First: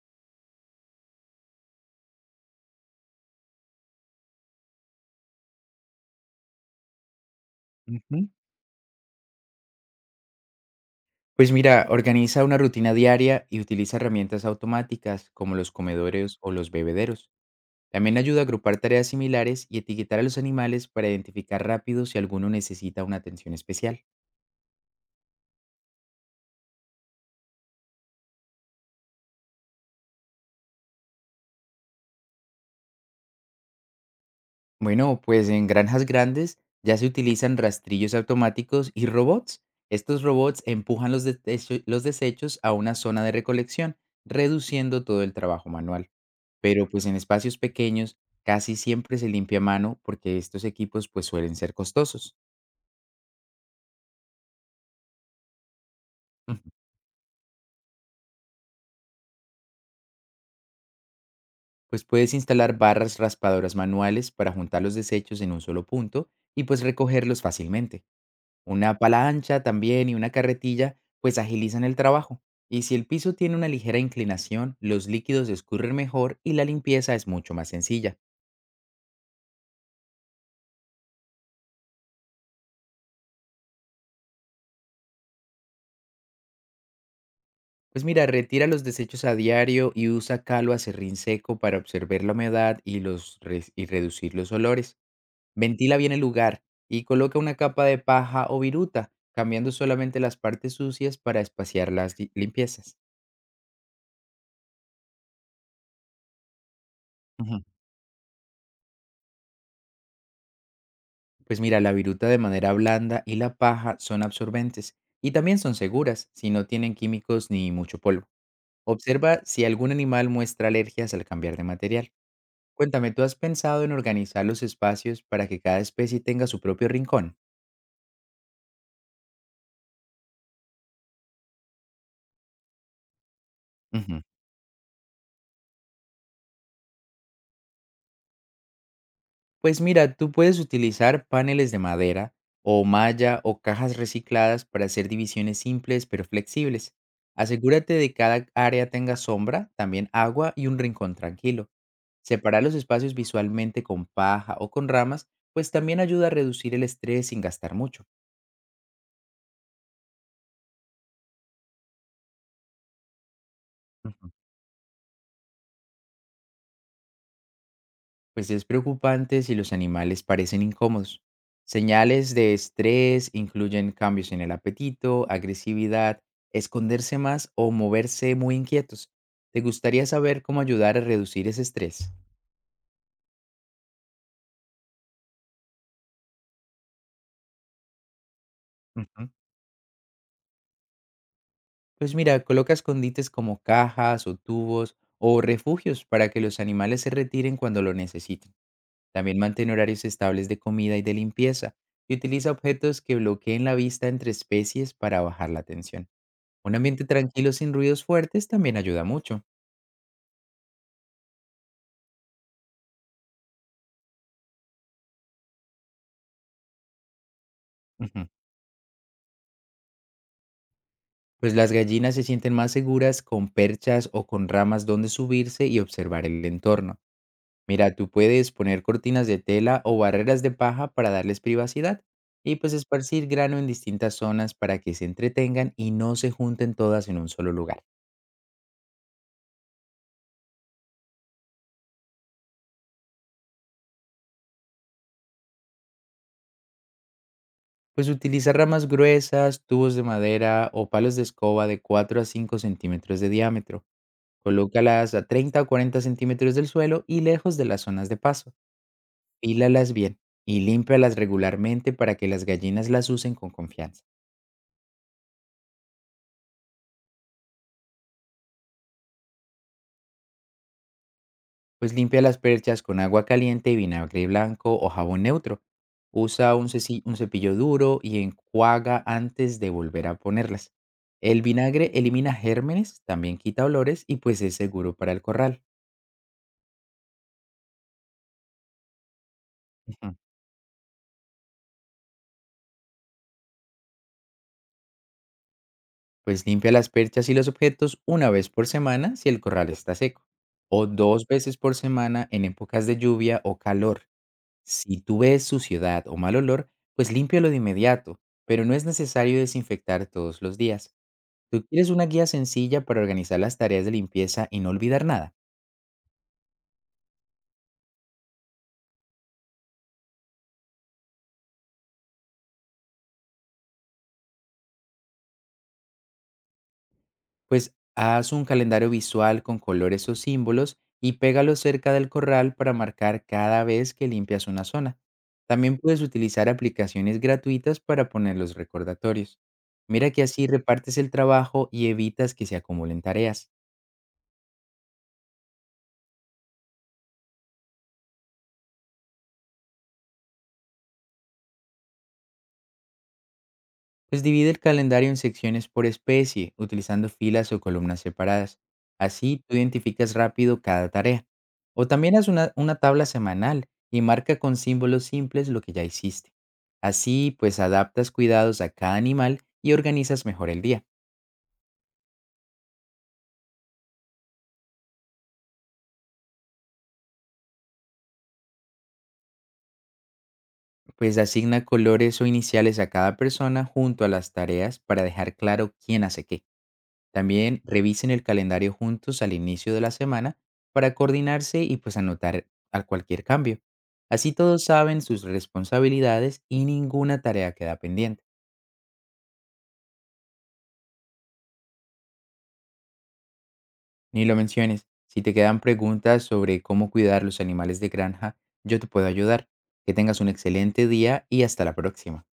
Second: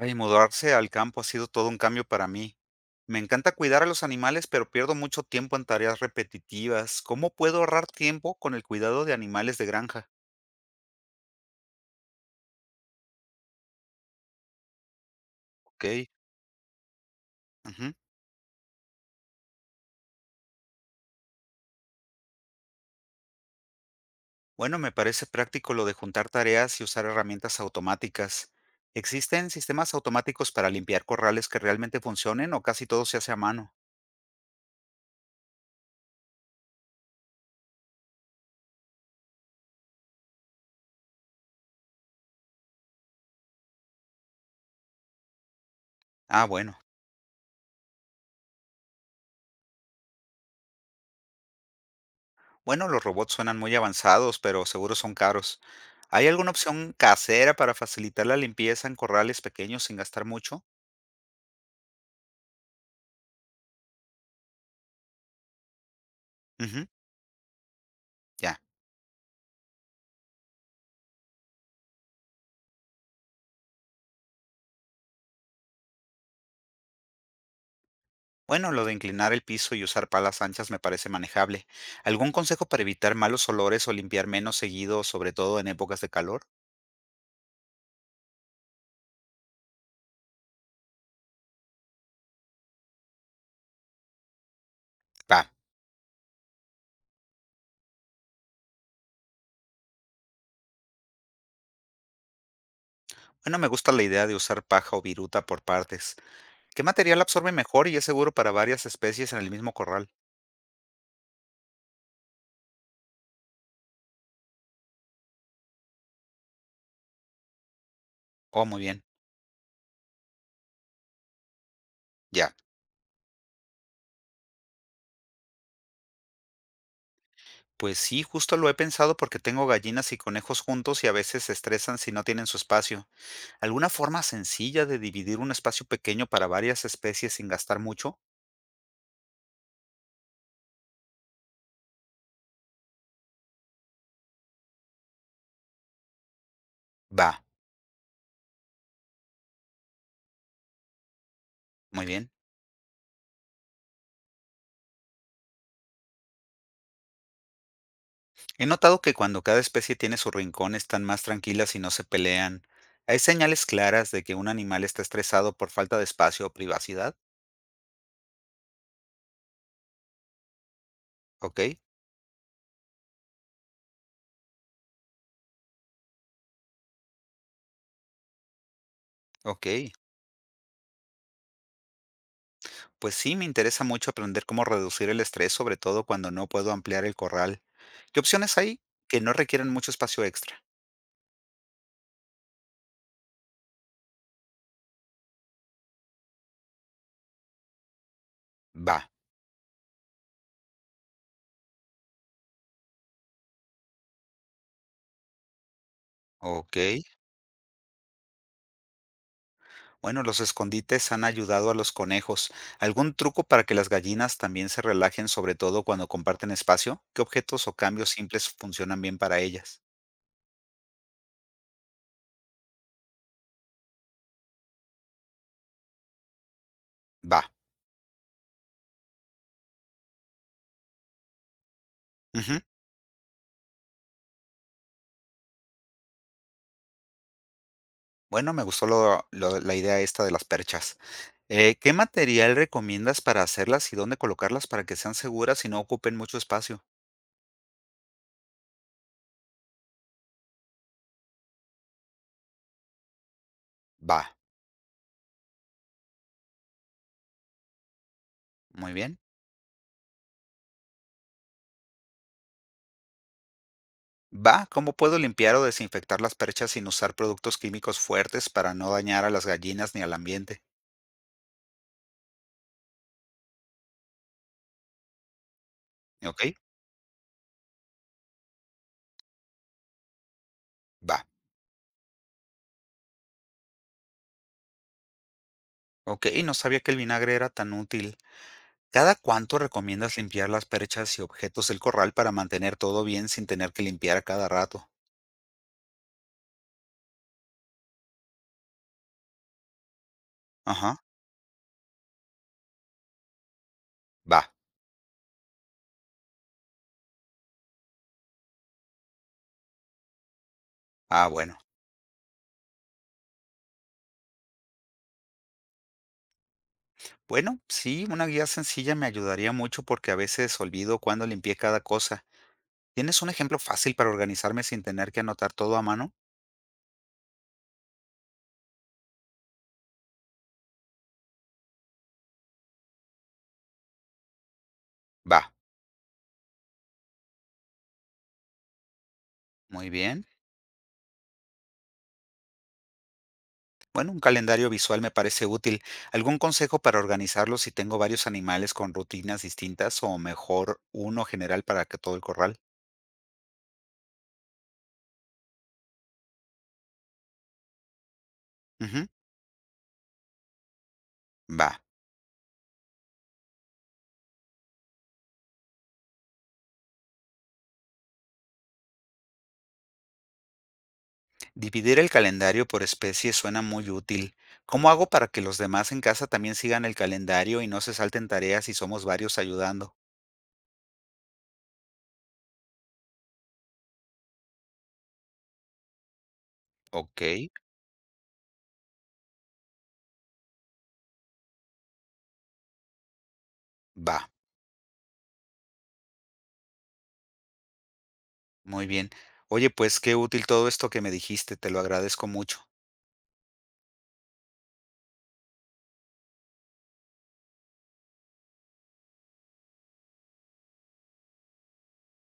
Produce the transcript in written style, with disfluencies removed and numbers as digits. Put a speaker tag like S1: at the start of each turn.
S1: Ay, mudarse al campo ha sido todo un cambio para mí. Me encanta cuidar a los animales, pero pierdo mucho tiempo en tareas repetitivas. ¿Cómo puedo ahorrar
S2: Ujú.
S1: tiempo con el cuidado de animales de granja?
S2: Pues mira, organiza una rutina diaria y utiliza herramientas automáticas como los
S1: Ok.
S2: comedores o los bebederos.
S1: Ujú.
S2: También ayuda a agrupar tareas similares y etiquetar a los animales para identificar rápido si alguno necesita una atención especial.
S1: Bueno, me parece práctico lo de juntar tareas y usar herramientas automáticas. ¿Existen sistemas automáticos para limpiar corrales que realmente funcionen o casi todo se hace a mano?
S2: Bueno, pues en granjas grandes ya se utilizan rastrillos automáticos y robots. Estos robots empujan los desechos a una zona de recolección, reduciendo todo el trabajo manual.
S1: Ah, bueno.
S2: Pero, pues, en espacios pequeños casi siempre se limpia a mano porque estos equipos, pues, suelen ser costosos.
S1: Bueno, los robots suenan muy avanzados, pero seguro son caros. ¿Hay alguna
S2: Ujú.
S1: opción casera para facilitar la limpieza en corrales pequeños sin gastar mucho?
S2: Pues puedes instalar barras raspadoras manuales para juntar los desechos en un solo punto y pues
S1: Ujú,
S2: recogerlos fácilmente.
S1: ya.
S2: Una pala también y una carretilla pues agilizan el trabajo. Y si el piso tiene una ligera inclinación, los líquidos escurren mejor y la limpieza es mucho más sencilla.
S1: Bueno, lo de inclinar el piso y usar palas anchas me parece manejable. ¿Algún consejo para evitar malos olores o limpiar menos seguido, sobre todo en épocas de calor?
S2: Pues mira, retira los desechos a diario y usa calo a serrín seco para observar la humedad y reducir los olores.
S1: Va.
S2: Ventila bien el lugar y coloca una capa de paja o viruta, cambiando solamente las partes sucias para espaciar las limpiezas.
S1: Bueno, me gusta la idea de usar paja o viruta por partes. ¿Qué material absorbe
S2: Ujú.
S1: mejor y es seguro para varias especies en el mismo corral?
S2: Pues mira, la viruta de madera blanda y la paja son absorbentes y también son seguras si no tienen químicos ni mucho polvo.
S1: Oh, muy bien.
S2: Observa si algún animal muestra alergias al cambiar de material.
S1: Ya.
S2: Cuéntame, ¿tú has pensado en organizar los espacios para que cada especie tenga su propio rincón?
S1: Pues sí, justo lo he pensado porque tengo gallinas y conejos juntos y a veces se estresan si no tienen su espacio. ¿Alguna
S2: Ujú.
S1: forma sencilla de dividir un espacio pequeño para varias especies sin gastar mucho?
S2: Pues mira, tú puedes utilizar paneles de madera o malla o cajas recicladas para hacer divisiones simples pero flexibles.
S1: Va.
S2: Asegúrate de que cada área tenga sombra, también agua y un rincón tranquilo.
S1: Muy bien.
S2: Separar los espacios visualmente con paja o con ramas, pues también ayuda a reducir el estrés sin gastar mucho.
S1: He notado que cuando cada especie tiene su rincón están más tranquilas y no se pelean. ¿Hay señales claras de
S2: Ujú.
S1: que un animal está estresado por falta de espacio o privacidad?
S2: Pues es preocupante si los animales parecen incómodos.
S1: Ok,
S2: Señales de estrés incluyen cambios en el apetito, agresividad, esconderse más o moverse muy inquietos. ¿Te
S1: ok.
S2: gustaría saber cómo ayudar a reducir ese estrés?
S1: Pues sí, me interesa mucho aprender cómo reducir el estrés, sobre todo cuando no puedo ampliar el corral. ¿Qué opciones hay que
S2: Ujú.
S1: no requieren mucho espacio extra?
S2: Pues mira, coloca escondites como cajas o tubos o refugios para que los animales se retiren cuando lo necesiten.
S1: Va,
S2: También mantén horarios estables de comida y de limpieza y utiliza objetos que bloqueen la vista entre especies para bajar la tensión. Un
S1: ok.
S2: ambiente tranquilo sin ruidos fuertes también ayuda mucho.
S1: Bueno, los escondites han ayudado a los conejos. ¿Algún truco para que las gallinas también se relajen, sobre todo cuando comparten espacio? ¿Qué objetos o cambios
S2: Ujú.
S1: simples funcionan bien para ellas?
S2: Pues las gallinas se sienten más seguras con perchas o con ramas donde subirse y observar el entorno.
S1: Va.
S2: Mira, tú puedes poner cortinas de tela o barreras de paja para darles privacidad y
S1: Ujú.
S2: pues esparcir grano en distintas zonas para que se entretengan y no se junten todas en un solo lugar.
S1: Bueno, me gustó lo la idea esta de las perchas. ¿Qué material recomiendas para hacerlas y dónde colocarlas para que sean seguras y no ocupen mucho espacio?
S2: Pues utilizar ramas gruesas, tubos de madera o palos de escoba de 4 a 5 centímetros de diámetro.
S1: Va,
S2: Colócalas a 30 o 40 centímetros del suelo y lejos de las zonas de paso.
S1: muy bien.
S2: Pílalas bien y límpialas regularmente para que las gallinas las usen con confianza.
S1: Va, ¿cómo puedo limpiar o desinfectar las perchas sin usar productos químicos fuertes para no dañar a las gallinas ni al ambiente?
S2: Pues limpia las perchas con agua caliente y vinagre blanco o jabón neutro.
S1: ¿Ok?
S2: Usa un cepillo duro y enjuaga antes de volver a ponerlas.
S1: Va.
S2: El vinagre elimina gérmenes, también quita olores y pues es seguro para el corral.
S1: Ok, no sabía que el vinagre era tan útil. ¿Cada cuánto
S2: Ujú.
S1: recomiendas limpiar las perchas y objetos del corral para mantener todo bien sin tener que limpiar a cada rato?
S2: Pues limpia las perchas y los objetos una vez por semana si el corral está seco, o
S1: Ajá,
S2: dos veces por semana en épocas de lluvia o calor.
S1: va.
S2: Si tú ves suciedad o mal olor, pues límpialo de inmediato, pero no es necesario desinfectar todos los días.
S1: Ah, bueno.
S2: ¿Tú quieres una guía sencilla para organizar las tareas de limpieza y no olvidar nada?
S1: Bueno, sí, una guía sencilla me ayudaría mucho porque a veces olvido cuándo limpié cada cosa. ¿Tienes un ejemplo fácil para organizarme sin tener que anotar todo a mano?
S2: Pues haz un calendario visual con colores o símbolos y pégalo cerca del corral para marcar cada vez que limpias una zona.
S1: Va,
S2: También puedes utilizar aplicaciones gratuitas para poner los recordatorios.
S1: muy
S2: Mira que
S1: bien.
S2: así repartes el trabajo y evitas que se acumulen tareas.
S1: Bueno, un calendario visual me parece útil. ¿Algún consejo para organizarlo si tengo varios animales con rutinas distintas o mejor uno general para que todo el corral?
S2: Pues divide el calendario en secciones por especie, utilizando filas o columnas separadas.
S1: Ujú,
S2: Así tú identificas rápido cada tarea.
S1: va.
S2: O también haz una tabla semanal y marca con símbolos simples lo que ya hiciste. Así pues adaptas cuidados a cada animal y organizas mejor el día.
S1: Dividir el calendario por especie suena muy útil. ¿Cómo hago para que los demás en casa también sigan el calendario y no se salten tareas si somos varios ayudando?
S2: Pues asigna colores o iniciales a cada persona junto a las tareas para dejar claro quién hace qué.
S1: Ok,
S2: También revisen el calendario juntos al inicio de la semana para coordinarse y pues anotar a cualquier cambio.
S1: va.
S2: Así todos saben sus responsabilidades y ninguna tarea queda pendiente.
S1: Muy bien. Oye, pues qué útil todo esto que me dijiste, te lo agradezco mucho.
S2: Ni lo menciones. Si te quedan preguntas sobre cómo cuidar los animales de granja, yo te puedo ayudar. Que tengas un excelente día y hasta la próxima.